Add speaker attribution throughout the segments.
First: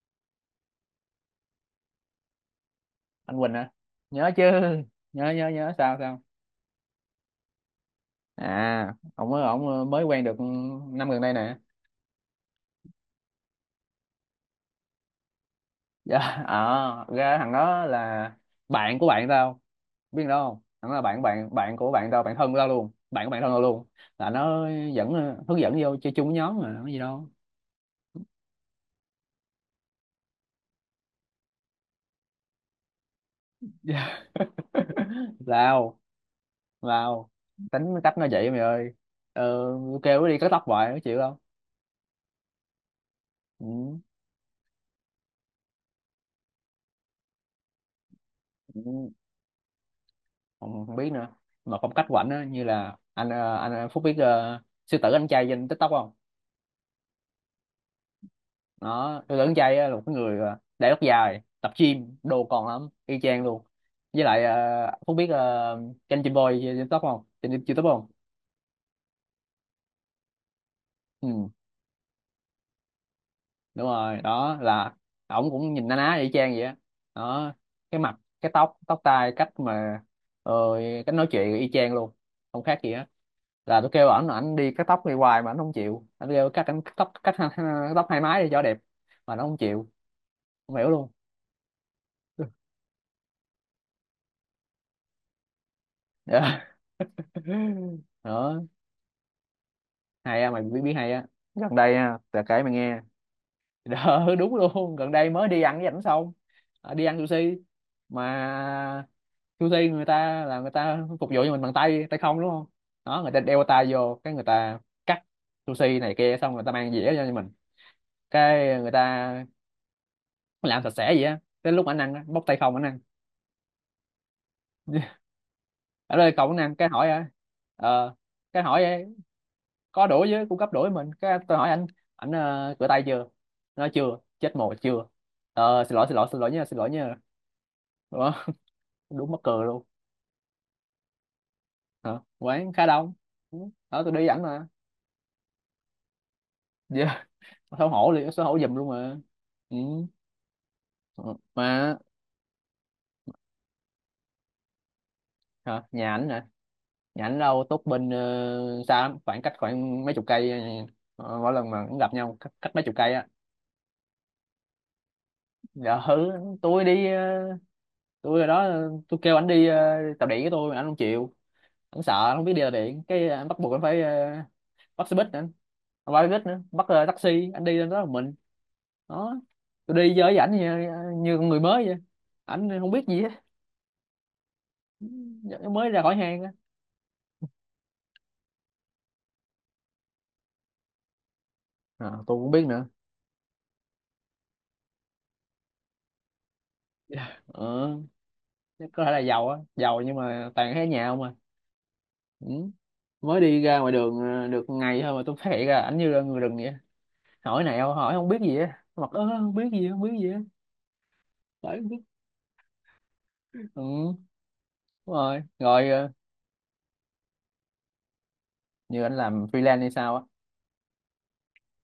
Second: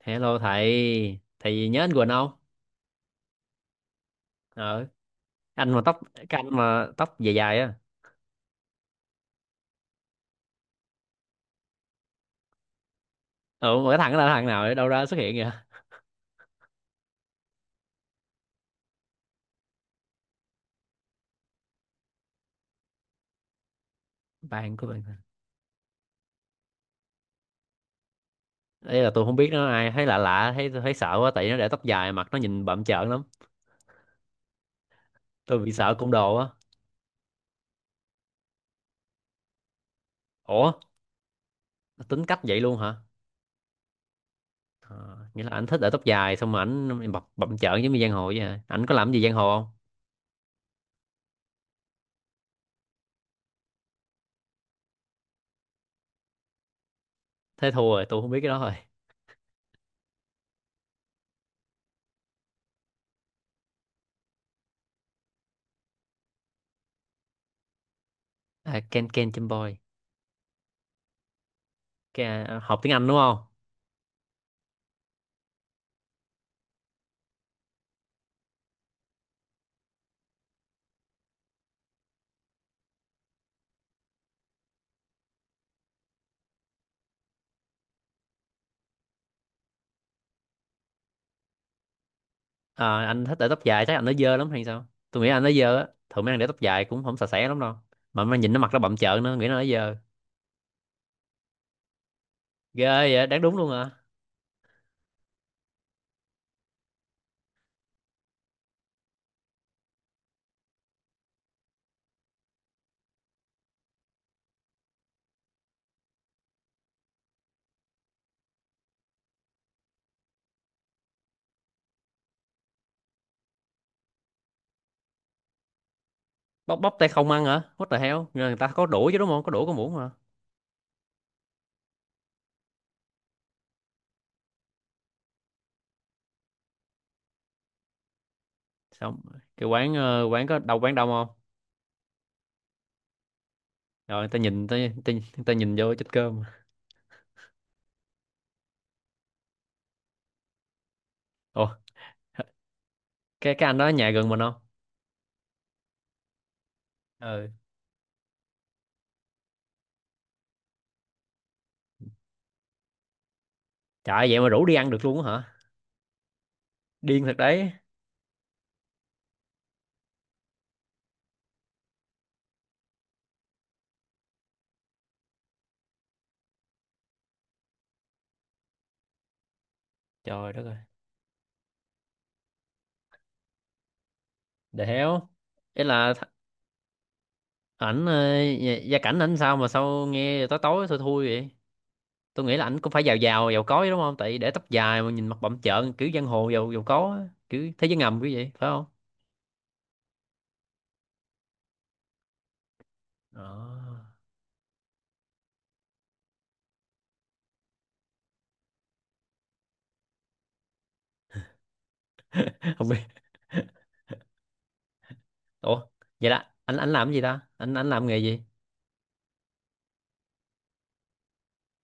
Speaker 1: Hello thầy, thầy nhớ anh Quỳnh không?
Speaker 2: Anh Quỳnh hả? Nhớ chứ.
Speaker 1: ờ
Speaker 2: nhớ nhớ
Speaker 1: anh
Speaker 2: nhớ
Speaker 1: mà
Speaker 2: sao
Speaker 1: tóc,
Speaker 2: sao?
Speaker 1: cái anh mà tóc dài dài á.
Speaker 2: À, ông mới quen được năm gần đây nè.
Speaker 1: Ừ mà cái thằng đó là thằng nào ở đâu ra xuất hiện kìa?
Speaker 2: Dạ. Ra thằng đó là bạn của bạn tao. Biết đâu không, thằng đó là bạn bạn bạn của bạn tao, bạn thân của tao luôn, bạn của bạn thân tao luôn. Là nó
Speaker 1: Bạn của bạn?
Speaker 2: dẫn, hướng dẫn vô chơi chung với nhóm mà có gì đâu.
Speaker 1: Ấy là tôi không biết nó là ai, thấy lạ lạ, thấy thấy sợ quá, tại nó để tóc dài, mặt nó nhìn bặm trợn lắm.
Speaker 2: Dạ.
Speaker 1: Tôi bị sợ
Speaker 2: Lao,
Speaker 1: côn đồ á.
Speaker 2: lao, tính cách nó vậy mày ơi. ờ, Kêu nó đi cắt tóc
Speaker 1: Ủa,
Speaker 2: hoài nó chịu không.
Speaker 1: tính cách vậy luôn hả?
Speaker 2: Ừ.
Speaker 1: Ờ, nghĩa là ảnh thích để tóc dài xong mà ảnh bập bặm trợn giống như giang hồ vậy hả?
Speaker 2: Ừ,
Speaker 1: Ảnh có làm gì giang hồ không?
Speaker 2: không không biết nữa. Mà phong cách của ảnh á như là anh anh Phúc biết sư tử anh trai trên TikTok không?
Speaker 1: Thế thua rồi, tôi không biết cái đó rồi.
Speaker 2: Nó sư tử anh trai á là một cái người để tóc dài, tập gym đồ còn lắm, y chang luôn. Với lại Phúc biết kênh Jim Boy trên TikTok không, trên YouTube không?
Speaker 1: À, Ken, Ken Chim Boy.
Speaker 2: Ừ.
Speaker 1: Ken, học tiếng Anh đúng không?
Speaker 2: Đúng rồi, đó là ổng cũng nhìn na ná y chang vậy á. Đó, cái mặt, cái tóc tóc tai, cách mà ờ, cách nói chuyện y chang luôn, không khác gì hết. Là tôi kêu ảnh là ảnh đi cắt tóc đi hoài mà ảnh không chịu. Anh kêu cắt, ảnh cắt tóc, cắt tóc hai mái đi cho đẹp mà nó không chịu. Không hiểu luôn.
Speaker 1: Ờ, anh thích để tóc dài chắc anh nó dơ lắm hay sao. Tôi nghĩ anh nó dơ á, thường mấy anh để tóc
Speaker 2: Dạ.
Speaker 1: dài cũng không sạch sẽ lắm đâu. Mà mấy anh nhìn nó,
Speaker 2: Đó,
Speaker 1: mặt nó bặm trợn nữa, nghĩ nó dơ.
Speaker 2: hay á mày, biết biết hay á, gần đây á là kể mày
Speaker 1: Ghê
Speaker 2: nghe.
Speaker 1: vậy, đáng đúng luôn à.
Speaker 2: Đó, đúng luôn, gần đây mới đi ăn với ảnh xong. Ờ, đi ăn sushi mà sushi người ta là người ta phục vụ cho mình bằng tay tay không đúng không? Đó, người ta đeo tay vô cái người ta cắt sushi này kia, xong người ta mang dĩa cho mình, cái người ta làm sạch sẽ vậy á. Tới lúc ảnh ăn á, bóc tay không ảnh ăn. Ở đây cậu ảnh ăn
Speaker 1: Bóc,
Speaker 2: cái
Speaker 1: bóc tay
Speaker 2: hỏi á.
Speaker 1: không ăn hả? What the hell.
Speaker 2: Ờ,
Speaker 1: Rồi người
Speaker 2: cái
Speaker 1: ta
Speaker 2: hỏi
Speaker 1: có
Speaker 2: á,
Speaker 1: đũa chứ đúng không, có đũa có muỗng
Speaker 2: có
Speaker 1: mà.
Speaker 2: đũa với cung cấp đũa với mình, cái tôi hỏi anh ảnh rửa tay chưa. Nó nói chưa, chết mồ chưa. Ờ, xin lỗi nha, xin lỗi nha. Ủa,
Speaker 1: Xong,
Speaker 2: đúng mắc cười
Speaker 1: cái
Speaker 2: luôn.
Speaker 1: quán quán có đâu, quán đông không?
Speaker 2: Hả? Quán khá đông. Ừ, đó, tôi đi
Speaker 1: Rồi
Speaker 2: với
Speaker 1: người ta
Speaker 2: ảnh mà.
Speaker 1: nhìn ta, ta, ta nhìn vô chết cơm.
Speaker 2: Giờ xấu hổ liền, xấu hổ giùm luôn mà. Ừ. Ờ,
Speaker 1: Ồ,
Speaker 2: mà
Speaker 1: cái anh đó ở nhà gần mình không?
Speaker 2: hả? Nhà ảnh nè, nhà ảnh
Speaker 1: Ừ.
Speaker 2: đâu tốt bên. Uh, xa lắm, khoảng cách khoảng mấy chục cây. Ờ, mỗi lần mà cũng gặp nhau cách, cách mấy chục cây á.
Speaker 1: Trời ơi, vậy mà rủ đi ăn được luôn á hả?
Speaker 2: Dạ hử. Tôi đi
Speaker 1: Điên thật đấy.
Speaker 2: tôi ở đó, tôi kêu ảnh đi tàu điện với tôi mà ảnh không chịu. Ảnh sợ, ảnh không biết đi tàu điện, cái ảnh bắt buộc ảnh phải bắt xe buýt nữa. Không phải xe buýt nữa, bắt taxi ảnh đi lên đó một mình. Đó, tôi đi chơi với ảnh
Speaker 1: Trời đất ơi.
Speaker 2: như con người mới vậy. Ảnh không biết gì hết.
Speaker 1: The hell.
Speaker 2: Dạ,
Speaker 1: Ý
Speaker 2: mới ra
Speaker 1: là
Speaker 2: khỏi hang á.
Speaker 1: ảnh gia, gia cảnh ảnh sao mà sao nghe tối tối thui thui vậy?
Speaker 2: À, tôi
Speaker 1: Tôi
Speaker 2: cũng
Speaker 1: nghĩ là
Speaker 2: biết
Speaker 1: ảnh
Speaker 2: nữa.
Speaker 1: cũng phải giàu, giàu giàu có chứ đúng không, tại để tóc dài mà nhìn mặt bặm trợn kiểu giang hồ giàu, giàu có á,
Speaker 2: Dạ.
Speaker 1: kiểu thế
Speaker 2: Ờ,
Speaker 1: giới ngầm kiểu vậy phải không?
Speaker 2: chắc có thể là giàu á, giàu nhưng mà toàn thấy ở nhà không à. Ừ, mới đi ra ngoài
Speaker 1: Ờ.
Speaker 2: đường được ngày thôi mà tôi phát hiện ra ảnh như là người rừng vậy. Hỏi nào hỏi không biết gì á, mặt ớ không biết gì, không biết gì á, phải không biết.
Speaker 1: Không biết.
Speaker 2: Ừ, đúng rồi
Speaker 1: Ủa,
Speaker 2: rồi ờ,
Speaker 1: vậy là anh làm cái gì ta, anh làm nghề gì?
Speaker 2: như anh làm freelance hay sao á.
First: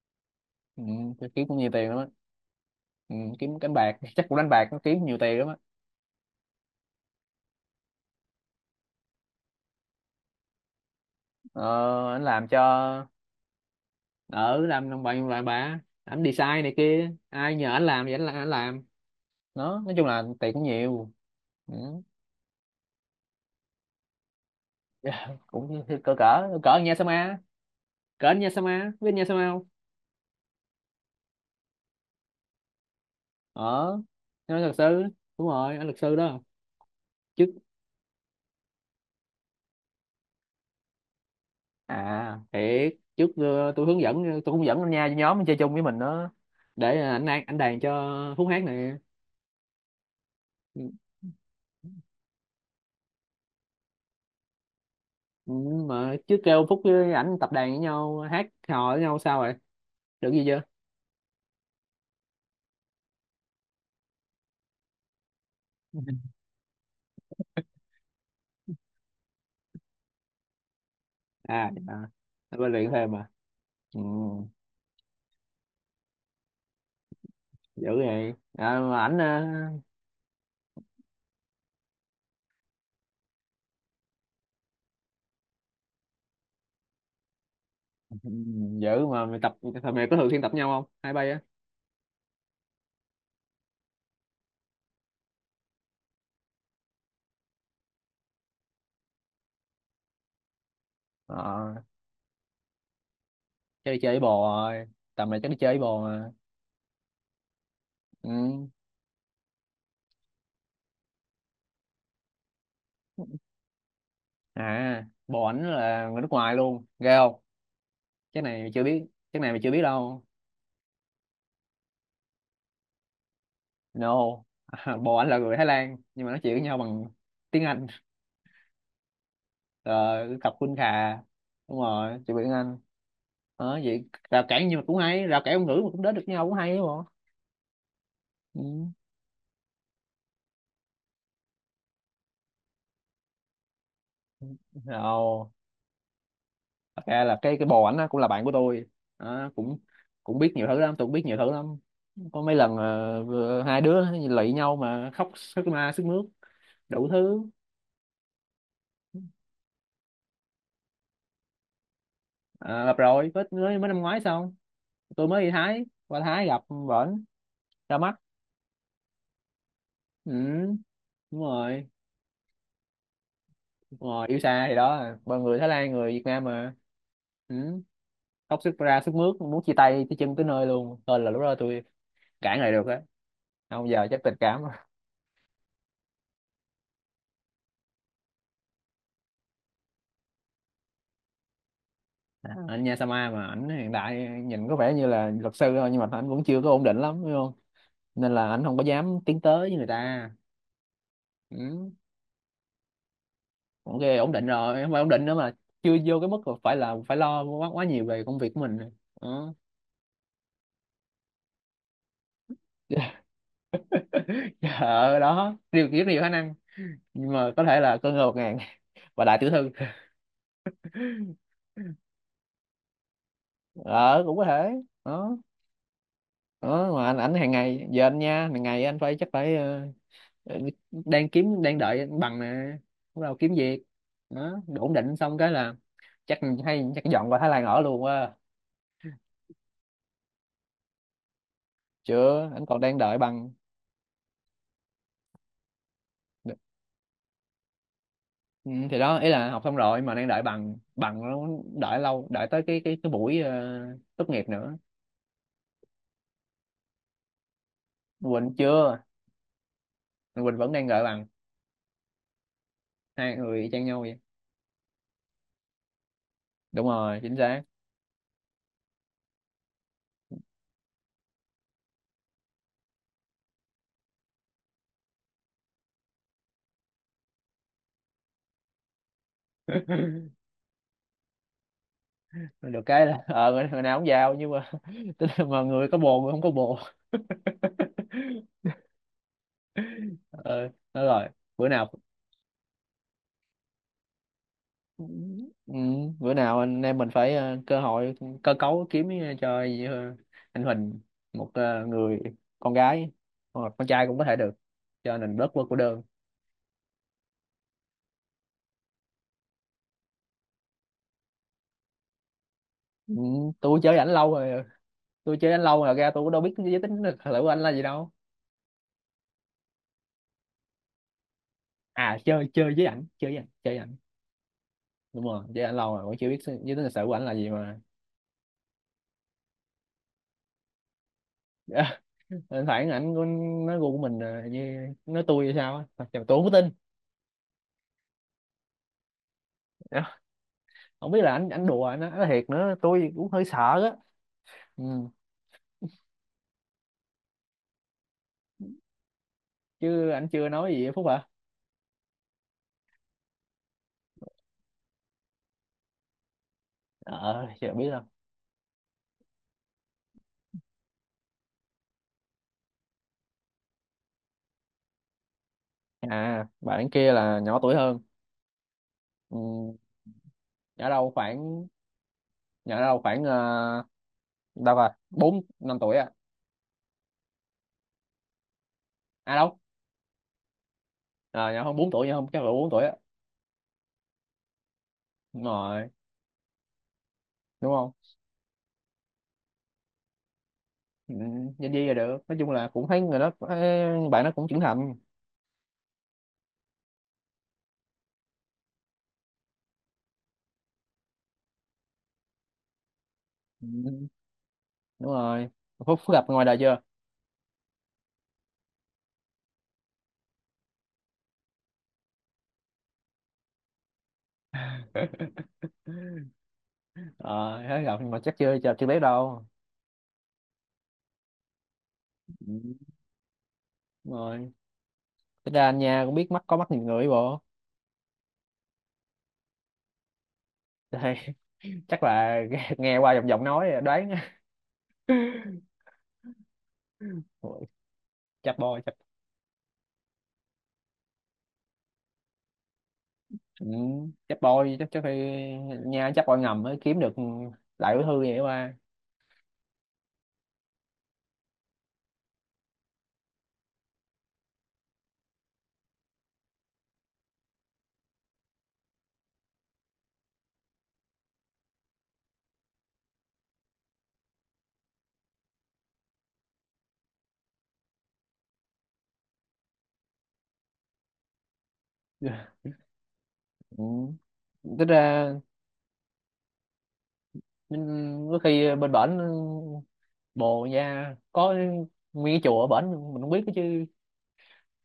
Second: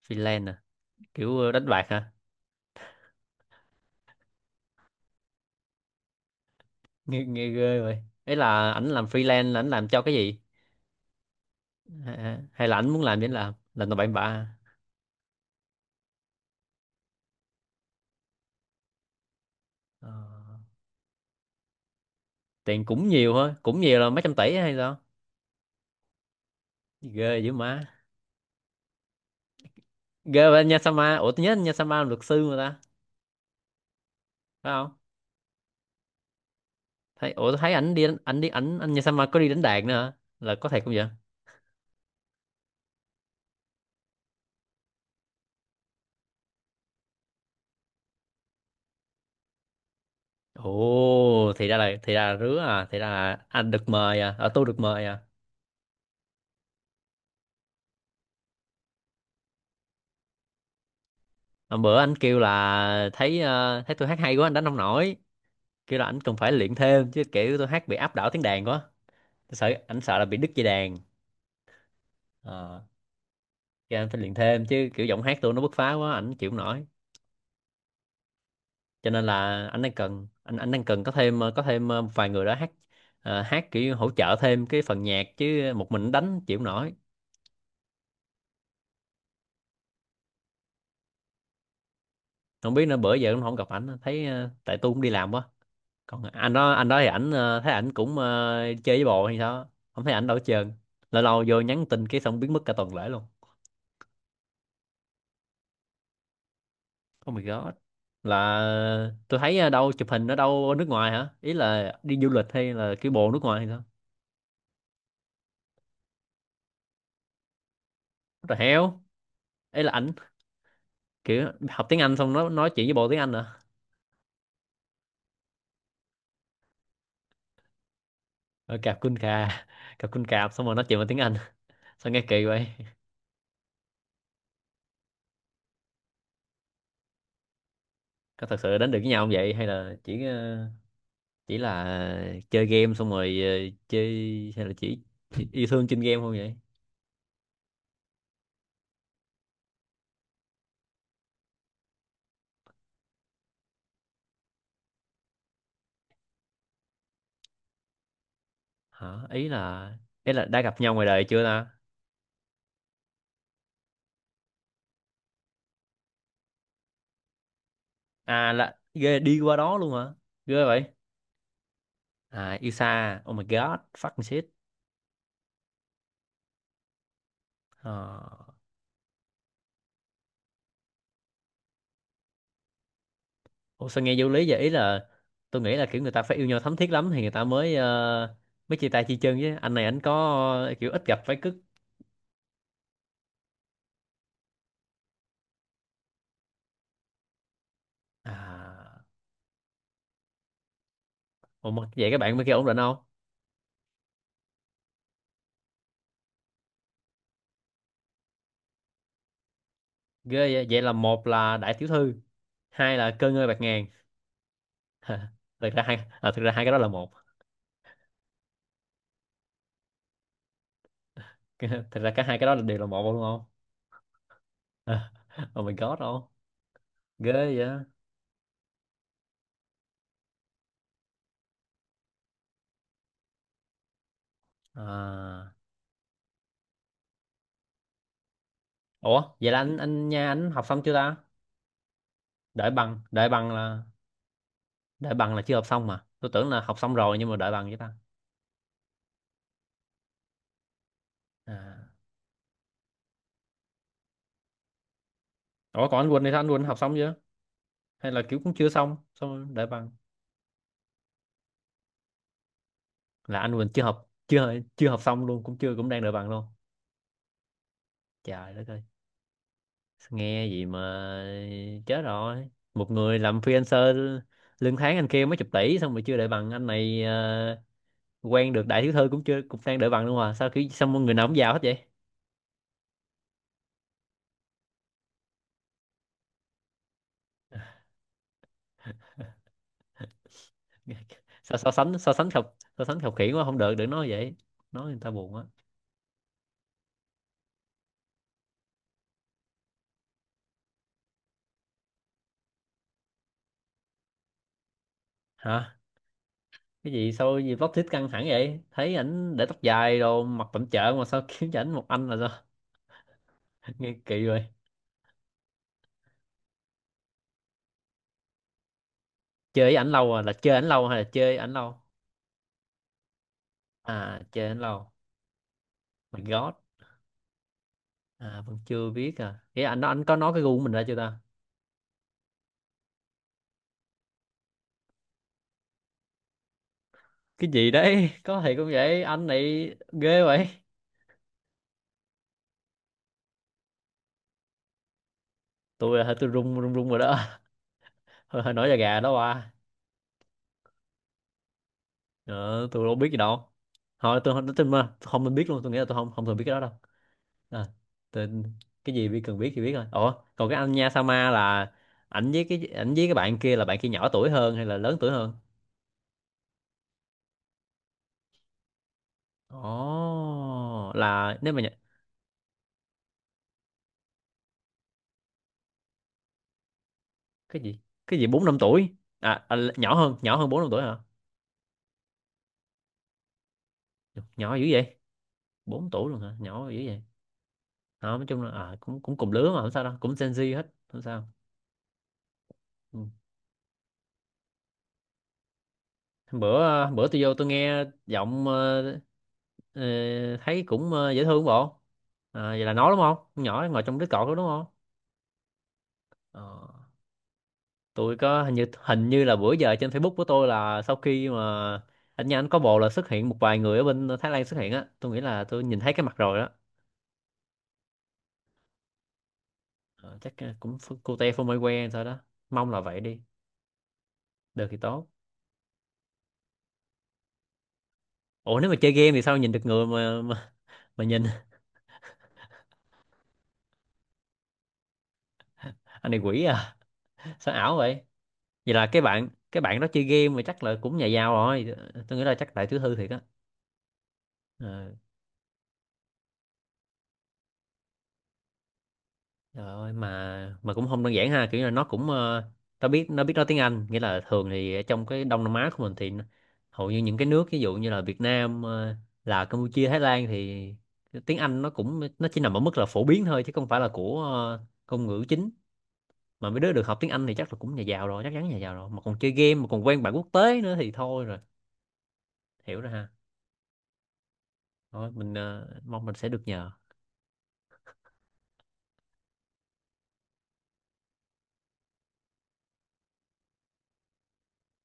Speaker 1: Freelance à?
Speaker 2: Ừ,
Speaker 1: Kiểu
Speaker 2: kiếm cũng
Speaker 1: đánh
Speaker 2: nhiều
Speaker 1: bạc
Speaker 2: tiền lắm á.
Speaker 1: hả?
Speaker 2: Ừ, kiếm đánh bạc. Chắc cũng đánh bạc nó kiếm nhiều tiền lắm á.
Speaker 1: Nghe, nghe ghê vậy. Ấy là ảnh làm freelance là ảnh làm cho cái gì?
Speaker 2: Ờ, anh
Speaker 1: Hả?
Speaker 2: làm cho
Speaker 1: Hay là ảnh muốn làm gì ảnh làm tầm bậy bạ à?
Speaker 2: ở làm đồng bằng lại bà ảnh design này kia, ai nhờ anh làm thì anh làm. Nó nói chung
Speaker 1: Ờ,
Speaker 2: là tiền cũng nhiều. Ừ.
Speaker 1: tiền cũng nhiều hả, cũng nhiều là mấy trăm tỷ hay sao?
Speaker 2: Cũng cỡ cỡ cỡ anh nha Sama.
Speaker 1: Ghê dữ má.
Speaker 2: Cỡ anh nha Sama, biết anh nha Sama không?
Speaker 1: Ghê vậy, anh Nha Sama. Ủa, tôi nhớ anh Nha Sama là luật sư mà ta,
Speaker 2: Ở, nói
Speaker 1: phải
Speaker 2: luật
Speaker 1: không?
Speaker 2: sư. Đúng rồi, anh luật sư đó.
Speaker 1: Thấy,
Speaker 2: Trước,
Speaker 1: ủa tôi thấy ảnh đi đánh-, ảnh đi, ảnh anh nhà sao mà có đi đánh đàn nữa hả? Là có thiệt không vậy?
Speaker 2: à thế trước tôi hướng dẫn, tôi cũng dẫn anh nha nhóm anh chơi chung với mình đó, để anh đàn cho Phúc hát nè.
Speaker 1: Ồ, thì ra là, thì ra là rứa à, thì ra là anh được mời à, ở tôi được mời à.
Speaker 2: Ừ, mà chứ kêu Phúc với ảnh tập đàn với nhau, hát hò với nhau sao rồi, được gì chưa?
Speaker 1: Hôm bữa anh kêu là thấy thấy tôi hát hay quá anh đánh không nổi. Kêu là anh cần phải luyện thêm chứ, kiểu tôi hát bị áp đảo tiếng đàn quá. Tôi sợ anh sợ là bị đứt dây đàn.
Speaker 2: À, à, bên
Speaker 1: Ờ,
Speaker 2: luyện thêm mà. Ừ,
Speaker 1: kêu anh phải luyện thêm chứ kiểu giọng hát tôi nó bứt phá quá, ảnh chịu không nổi.
Speaker 2: dữ vậy à, mà
Speaker 1: Cho
Speaker 2: ảnh
Speaker 1: nên là anh đang cần, anh đang cần có thêm có thêm một vài người đó hát, hát kiểu hỗ trợ thêm cái phần nhạc chứ một mình đánh chịu không nổi.
Speaker 2: ừ, dữ mà mày tập, thằng mày có thường xuyên tập nhau không hai bay á.
Speaker 1: Không biết nữa, bữa giờ cũng không gặp ảnh, thấy tại tôi cũng đi làm quá. Còn anh đó, anh đó thì ảnh thấy ảnh cũng chơi với bồ hay sao không thấy ảnh đâu hết trơn. Lâu lâu vô
Speaker 2: Ờ,
Speaker 1: nhắn tin cái xong biến mất cả tuần lễ luôn.
Speaker 2: chơi chơi với bồ rồi, tầm này chắc đi chơi với bồ mà.
Speaker 1: Oh my god. Là
Speaker 2: Ừ.
Speaker 1: tôi thấy ở đâu chụp hình ở đâu ở nước ngoài hả, ý là đi du lịch hay là cái bộ nước ngoài hay sao?
Speaker 2: À, bồ ảnh là người nước ngoài luôn, ghê không? Cái
Speaker 1: Rồi
Speaker 2: này mày chưa biết,
Speaker 1: heo.
Speaker 2: cái này mày chưa biết
Speaker 1: Ấy là ảnh
Speaker 2: đâu.
Speaker 1: kiểu học tiếng Anh xong nó nói chuyện với bộ tiếng Anh hả?
Speaker 2: No. Bồ anh là người Thái Lan nhưng mà nói chuyện với nhau bằng tiếng Anh.
Speaker 1: Ở cạp quân cà. Cặp quân
Speaker 2: Rồi cặp
Speaker 1: cạp xong rồi
Speaker 2: Khun
Speaker 1: nói chuyện bằng
Speaker 2: Khà.
Speaker 1: tiếng Anh.
Speaker 2: Đúng
Speaker 1: Sao
Speaker 2: rồi,
Speaker 1: nghe
Speaker 2: chuyện
Speaker 1: kỳ
Speaker 2: bằng
Speaker 1: vậy?
Speaker 2: Anh. Đó, vậy rào cản, nhưng mà cũng hay, rào cản ngôn ngữ mà cũng đến được nhau cũng hay đúng không?
Speaker 1: Có thật
Speaker 2: Ừ.
Speaker 1: sự đến được với nhau không vậy, hay là chỉ chỉ là chơi game xong rồi chơi, hay là chỉ
Speaker 2: Rồi,
Speaker 1: yêu thương trên game không vậy?
Speaker 2: thật ra là cái bồ ảnh á, cũng là bạn của tôi. Đó, cũng cũng biết nhiều thứ lắm, tôi cũng biết nhiều thứ lắm. Có mấy lần hai đứa lụy nhau mà khóc sướt mướt đủ thứ.
Speaker 1: Hả? Ý là, ý là đã gặp nhau ngoài đời chưa ta?
Speaker 2: À, gặp rồi, mới mới mới năm ngoái xong tôi mới đi Thái, qua Thái gặp bển, ra mắt.
Speaker 1: À, là ghê, đi qua đó luôn hả? Ghê
Speaker 2: Ừ.
Speaker 1: vậy.
Speaker 2: Đúng rồi.
Speaker 1: À yêu xa, oh my god,
Speaker 2: Đúng
Speaker 1: fucking
Speaker 2: rồi, yêu
Speaker 1: shit.
Speaker 2: xa thì đó ba, người Thái Lan người Việt Nam mà. Ừ.
Speaker 1: Ờ.
Speaker 2: Khóc sức ra sức mướt, muốn chia tay tới chân tới nơi luôn, thôi là lúc đó tôi cãi lại được á.
Speaker 1: Ủa
Speaker 2: Không,
Speaker 1: sao
Speaker 2: giờ
Speaker 1: nghe
Speaker 2: chắc
Speaker 1: vô
Speaker 2: tình
Speaker 1: lý vậy,
Speaker 2: cảm
Speaker 1: ý
Speaker 2: á.
Speaker 1: là tôi nghĩ là kiểu người ta phải yêu nhau thấm thiết lắm thì người ta mới mới chia tay chi chân chứ, anh này anh có kiểu ít gặp phải cứ.
Speaker 2: À, anh Nha Sama mà ảnh hiện tại nhìn có vẻ như là luật sư thôi nhưng mà ảnh vẫn chưa có ổn định lắm đúng không, nên là ảnh không có
Speaker 1: À,
Speaker 2: dám tiến tới với người ta.
Speaker 1: ủa mà
Speaker 2: Ừ.
Speaker 1: vậy các bạn bên kia ổn định không?
Speaker 2: Ok, ổn định rồi, không phải ổn định nữa mà chưa vô cái mức là phải lo quá quá nhiều về công việc của mình. Ừ.
Speaker 1: Ghê vậy, vậy là một là đại tiểu thư, hai là cơ ngơi bạc ngàn. Ha,
Speaker 2: Ờ, đó
Speaker 1: thực ra
Speaker 2: điều
Speaker 1: hai,
Speaker 2: rất nhiều khả
Speaker 1: à, thực ra
Speaker 2: năng.
Speaker 1: hai cái đó là một.
Speaker 2: Nhưng mà có thể là con ngựa một ngàn và đại tiểu thư.
Speaker 1: Thực ra cả hai cái đó là đều là một luôn đúng không?
Speaker 2: Ờ, cũng có thể.
Speaker 1: À.
Speaker 2: Đó,
Speaker 1: Oh my god, không?
Speaker 2: đó mà
Speaker 1: Ghê
Speaker 2: ảnh hàng
Speaker 1: vậy.
Speaker 2: ngày, giờ anh nha hàng ngày anh phải chắc phải đang kiếm, đang đợi anh bằng nè, bắt đầu kiếm việc. Đó, đủ ổn định xong cái
Speaker 1: À,
Speaker 2: là chắc, hay chắc dọn qua Thái Lan ở luôn quá.
Speaker 1: ủa vậy là anh nha anh học xong chưa ta?
Speaker 2: Chưa, anh còn đang đợi
Speaker 1: Đợi
Speaker 2: bằng.
Speaker 1: bằng là, đợi bằng là chưa học xong mà. Tôi tưởng là học xong rồi nhưng mà đợi bằng vậy ta.
Speaker 2: Ừ, thì đó ý là học xong rồi mà đang đợi bằng, bằng nó
Speaker 1: À.
Speaker 2: đợi lâu, đợi tới cái buổi tốt nghiệp nữa.
Speaker 1: Ủa còn anh Quỳnh thì sao? Anh Quỳnh học xong chưa? Hay là kiểu
Speaker 2: Quỳnh
Speaker 1: cũng chưa xong,
Speaker 2: chưa,
Speaker 1: xong rồi đợi bằng?
Speaker 2: Quỳnh vẫn đang đợi bằng, hai
Speaker 1: Là anh
Speaker 2: người y
Speaker 1: Quỳnh chưa
Speaker 2: chang nhau
Speaker 1: học,
Speaker 2: vậy.
Speaker 1: chưa chưa học xong luôn, cũng chưa, cũng đang đợi bằng luôn.
Speaker 2: Đúng rồi, chính xác.
Speaker 1: Trời đất ơi, nghe gì mà chết rồi. Một người làm freelancer lương tháng anh kia mấy chục tỷ, xong rồi chưa đợi bằng, anh này quen được đại thiếu thư cũng chưa, cũng đang đợi bằng luôn mà sao kiểu sao mọi người nào cũng giàu hết vậy?
Speaker 2: Được cái là ờ, người người nào cũng giàu nhưng mà tức là mà người có bồ, người không có bồ. Ờ, nói rồi.
Speaker 1: Sao
Speaker 2: Bữa
Speaker 1: so
Speaker 2: nào,
Speaker 1: sánh, so sánh khập, so sánh khập khiễng quá không được, đừng nói vậy. Nói người ta buồn quá.
Speaker 2: ừ, bữa nào anh em mình phải cơ hội, cơ cấu kiếm cho ờ, anh Huỳnh một người con gái, hoặc con trai cũng có thể được, cho nên bớt bớt cô
Speaker 1: Hả?
Speaker 2: đơn.
Speaker 1: Cái gì sao gì plot twist căng thẳng vậy? Thấy ảnh để tóc dài đồ mặt tẩm chợ mà sao kiếm cho ảnh một anh là sao?
Speaker 2: Ừ, tôi
Speaker 1: Nghe
Speaker 2: chơi ảnh
Speaker 1: kỳ
Speaker 2: lâu
Speaker 1: rồi.
Speaker 2: rồi. Tôi chơi ảnh lâu rồi ra, tôi cũng đâu biết giới tính được thử của anh là gì đâu.
Speaker 1: Chơi với ảnh lâu à, là chơi ảnh lâu hay là chơi ảnh lâu?
Speaker 2: À, chơi chơi với ảnh chơi với ảnh chơi với ảnh.
Speaker 1: À chơi ảnh lâu.
Speaker 2: Đúng rồi, chứ ảnh lâu rồi cũng
Speaker 1: My
Speaker 2: chưa biết
Speaker 1: God.
Speaker 2: giới tính lịch sử của ảnh là gì mà.
Speaker 1: À vẫn chưa biết à. Vậy anh có nói cái gu của mình ra chưa ta?
Speaker 2: Thỉnh thoảng ảnh có nói gu của mình ờ, như nói tôi hay sao á. Thật sự tôi không có tin.
Speaker 1: Cái gì đấy? Có thì cũng vậy, anh này
Speaker 2: Dạ,
Speaker 1: ghê vậy.
Speaker 2: không biết là ảnh ảnh đùa ảnh nói thiệt nữa, tôi cũng hơi sợ á. Ừ.
Speaker 1: Tôi là tôi run, run run rồi đó. Hơi, hơi nổi da gà đó ba.
Speaker 2: Chứ ảnh chưa nói gì á Phúc hả?
Speaker 1: Ờ, tôi đâu biết gì đâu. Thôi tôi không, tôi, mà tôi không biết luôn, tôi nghĩ là tôi không, không thường biết cái đó đâu.
Speaker 2: Ờ,
Speaker 1: À,
Speaker 2: chưa biết đâu.
Speaker 1: tôi, cái gì biết cần biết thì biết thôi. Ủa, còn cái anh Nha Sama là ảnh với cái, ảnh với cái bạn kia là bạn kia nhỏ tuổi hơn hay là lớn tuổi hơn?
Speaker 2: À, bạn kia là nhỏ tuổi hơn. Ừ. Nhỏ
Speaker 1: Ồ,
Speaker 2: đâu
Speaker 1: là nếu mà
Speaker 2: khoảng, nhỏ đâu khoảng đâu rồi bốn năm tuổi à.
Speaker 1: cái gì? Cái gì 4 5 tuổi?
Speaker 2: À
Speaker 1: À, à
Speaker 2: đâu,
Speaker 1: nhỏ hơn 4 5 tuổi hả?
Speaker 2: à, nhỏ hơn 4 tuổi, nhỏ hơn chắc là bốn tuổi á.
Speaker 1: Nhỏ dữ vậy?
Speaker 2: Đúng rồi,
Speaker 1: Bốn tuổi luôn hả, nhỏ dữ vậy.
Speaker 2: đúng không.
Speaker 1: Ờ, nói chung là à, cũng, cũng cùng lứa mà không sao đâu, cũng Gen Z hết không
Speaker 2: Ừ,
Speaker 1: sao.
Speaker 2: nhân viên là được, nói chung là cũng thấy
Speaker 1: Ừ.
Speaker 2: người đó ấy, bạn nó cũng trưởng thành.
Speaker 1: Bữa bữa tôi vô tôi nghe giọng ờ, thấy cũng dễ thương bộ. À, vậy là nó đúng không, con nhỏ
Speaker 2: Ừ,
Speaker 1: ngồi trong đứa cọt đó đúng không?
Speaker 2: đúng rồi. Phúc gặp
Speaker 1: Ờ,
Speaker 2: ngoài đời chưa?
Speaker 1: tôi có hình như, hình như là bữa giờ trên Facebook của tôi là sau khi mà anh nha anh có bồ là xuất hiện một vài người ở bên Thái Lan xuất hiện á, tôi nghĩ là tôi nhìn thấy cái mặt rồi đó.
Speaker 2: Ờ, thấy gặp mà chắc chưa chưa chưa biết đâu.
Speaker 1: Ờ, chắc cũng cô te phô mai que sao đó. Mong là
Speaker 2: Ừ,
Speaker 1: vậy đi.
Speaker 2: đúng rồi.
Speaker 1: Được thì tốt.
Speaker 2: Tính ra anh nha cũng biết mắt, có mắt nhìn người bộ.
Speaker 1: Ủa nếu mà chơi game thì sao nhìn được người mà
Speaker 2: Đây,
Speaker 1: nhìn,
Speaker 2: chắc là nghe nghe qua giọng giọng nói đoán.
Speaker 1: anh này quỷ à, sao
Speaker 2: Ôi,
Speaker 1: ảo vậy. Vậy là
Speaker 2: chắc.
Speaker 1: cái bạn, cái bạn đó chơi game mà chắc là cũng nhà giàu rồi. Tôi nghĩ là chắc tại thứ thư thiệt á.
Speaker 2: Ừ,
Speaker 1: Ờ,
Speaker 2: chắc phải nha, chắc bôi ngầm mới kiếm được đại bí thư vậy qua.
Speaker 1: trời ơi mà cũng không đơn giản ha, kiểu là nó cũng nó biết, nó biết nói tiếng Anh nghĩa là thường thì ở trong cái Đông Nam Á của mình thì hầu như những cái nước ví dụ như là Việt Nam Lào, Campuchia, Thái Lan thì tiếng Anh nó cũng nó chỉ nằm ở mức là phổ biến thôi chứ không phải là của ngôn ngữ chính. Mà mấy đứa được học tiếng Anh thì chắc là cũng nhà giàu rồi, chắc chắn nhà giàu rồi mà còn chơi game mà còn quen bạn quốc tế nữa thì thôi rồi. Hiểu rồi ha.
Speaker 2: Ừ. Tính
Speaker 1: Thôi
Speaker 2: ra,
Speaker 1: mình mong mình sẽ được nhờ.
Speaker 2: ừ, có khi bên bển bồ nha có nguyên cái chùa ở bển mình không biết đó chứ.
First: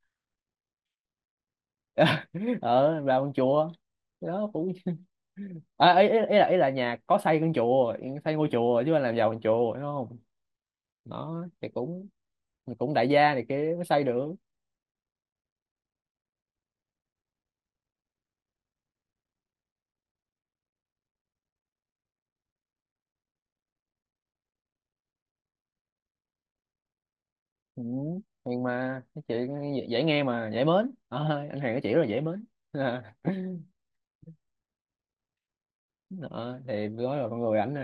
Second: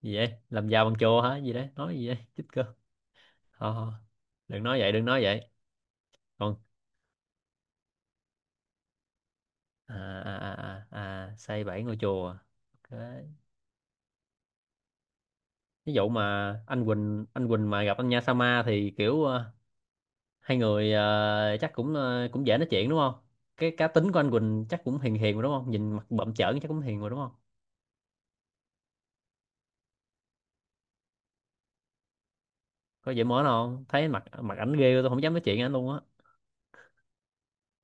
Speaker 1: Gì vậy, làm giàu bằng chùa hả, gì đấy nói gì vậy? Chích cơ.
Speaker 2: Ở vào con chùa.
Speaker 1: Thôi thôi,
Speaker 2: Đó
Speaker 1: đừng
Speaker 2: cũng,
Speaker 1: nói vậy, đừng nói vậy.
Speaker 2: à, ý, ý, ý là
Speaker 1: Còn
Speaker 2: ý là nhà có xây con chùa, xây ngôi chùa chứ không làm giàu con chùa đúng
Speaker 1: à
Speaker 2: không?
Speaker 1: à à, à, à
Speaker 2: Đó
Speaker 1: xây
Speaker 2: thì
Speaker 1: 7 ngôi
Speaker 2: cũng,
Speaker 1: chùa.
Speaker 2: thì cũng
Speaker 1: Ok.
Speaker 2: đại gia này kia mới xây được.
Speaker 1: Ví dụ mà anh Quỳnh, anh Quỳnh mà gặp anh Nha Sama thì kiểu hai người chắc cũng cũng dễ nói chuyện đúng không? Cái cá tính của anh Quỳnh chắc cũng hiền hiền rồi đúng không, nhìn mặt bậm trợn chắc cũng hiền rồi đúng không?
Speaker 2: Ừ. Nhưng mà cái chuyện dễ, dễ nghe mà dễ mến. Ờ, anh Hoàng nói chuyện rất là dễ mến.
Speaker 1: Có dễ mến không, thấy mặt, mặt ảnh ghê tôi không dám nói chuyện với ảnh luôn á.
Speaker 2: Đó, thì nói là con người ảnh là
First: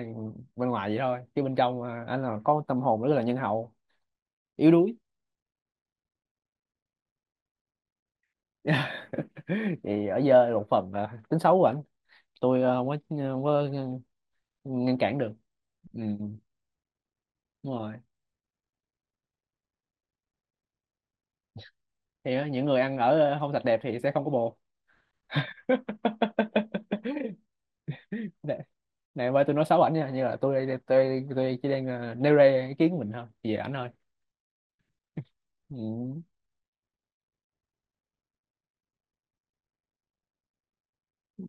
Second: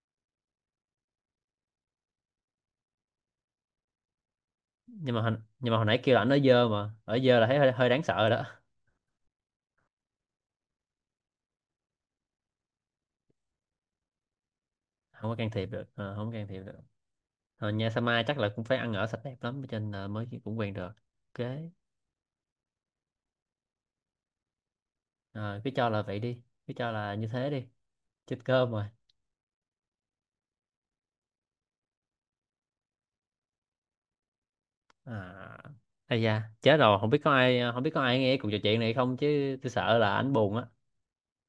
Speaker 2: bên ngoài vậy thôi, chứ bên trong à, anh là có tâm hồn rất là nhân hậu, yếu đuối.
Speaker 1: Nhưng mà hồi, nhưng mà hồi nãy kêu là ảnh ở dơ mà, ở dơ là thấy hơi, hơi đáng sợ rồi đó.
Speaker 2: Thì ở dơ là một phần à, tính xấu của ảnh. Tôi không có ờ, ngăn cản
Speaker 1: Không
Speaker 2: được.
Speaker 1: có can thiệp được.
Speaker 2: Ừ,
Speaker 1: Ờ, không can thiệp được. Ờ,
Speaker 2: đúng
Speaker 1: nhà
Speaker 2: rồi.
Speaker 1: Sama chắc là cũng phải ăn ở sạch đẹp lắm cho nên là mới cũng quen được. Ok.
Speaker 2: Thì á, những người ăn ở không sạch đẹp thì sẽ không có bồ.
Speaker 1: Ờ, cứ cho là vậy đi. Cứ cho là như thế đi. Chết
Speaker 2: Này,
Speaker 1: cơm rồi.
Speaker 2: này ơi, tôi nói xấu ảnh nha, như là tôi đây tôi chỉ đang nêu ra ý kiến của mình thôi, về ảnh thôi.
Speaker 1: À
Speaker 2: Ừ.
Speaker 1: ây da chết rồi, không biết có ai không biết có ai nghe cuộc trò chuyện này không chứ tôi sợ là ảnh buồn á.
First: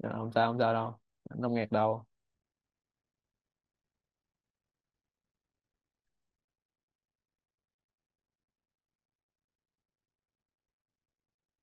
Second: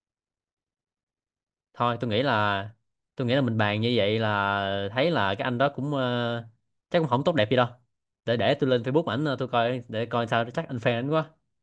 Speaker 2: Ờ, không sao, không sao đâu, không ngạc
Speaker 1: Thôi
Speaker 2: đâu.
Speaker 1: tôi nghĩ là, tôi nghĩ là mình bàn như vậy là thấy là cái anh đó cũng chắc cũng không tốt đẹp gì đâu. Để tôi lên Facebook ảnh tôi coi để coi sao chắc anh fan ảnh quá.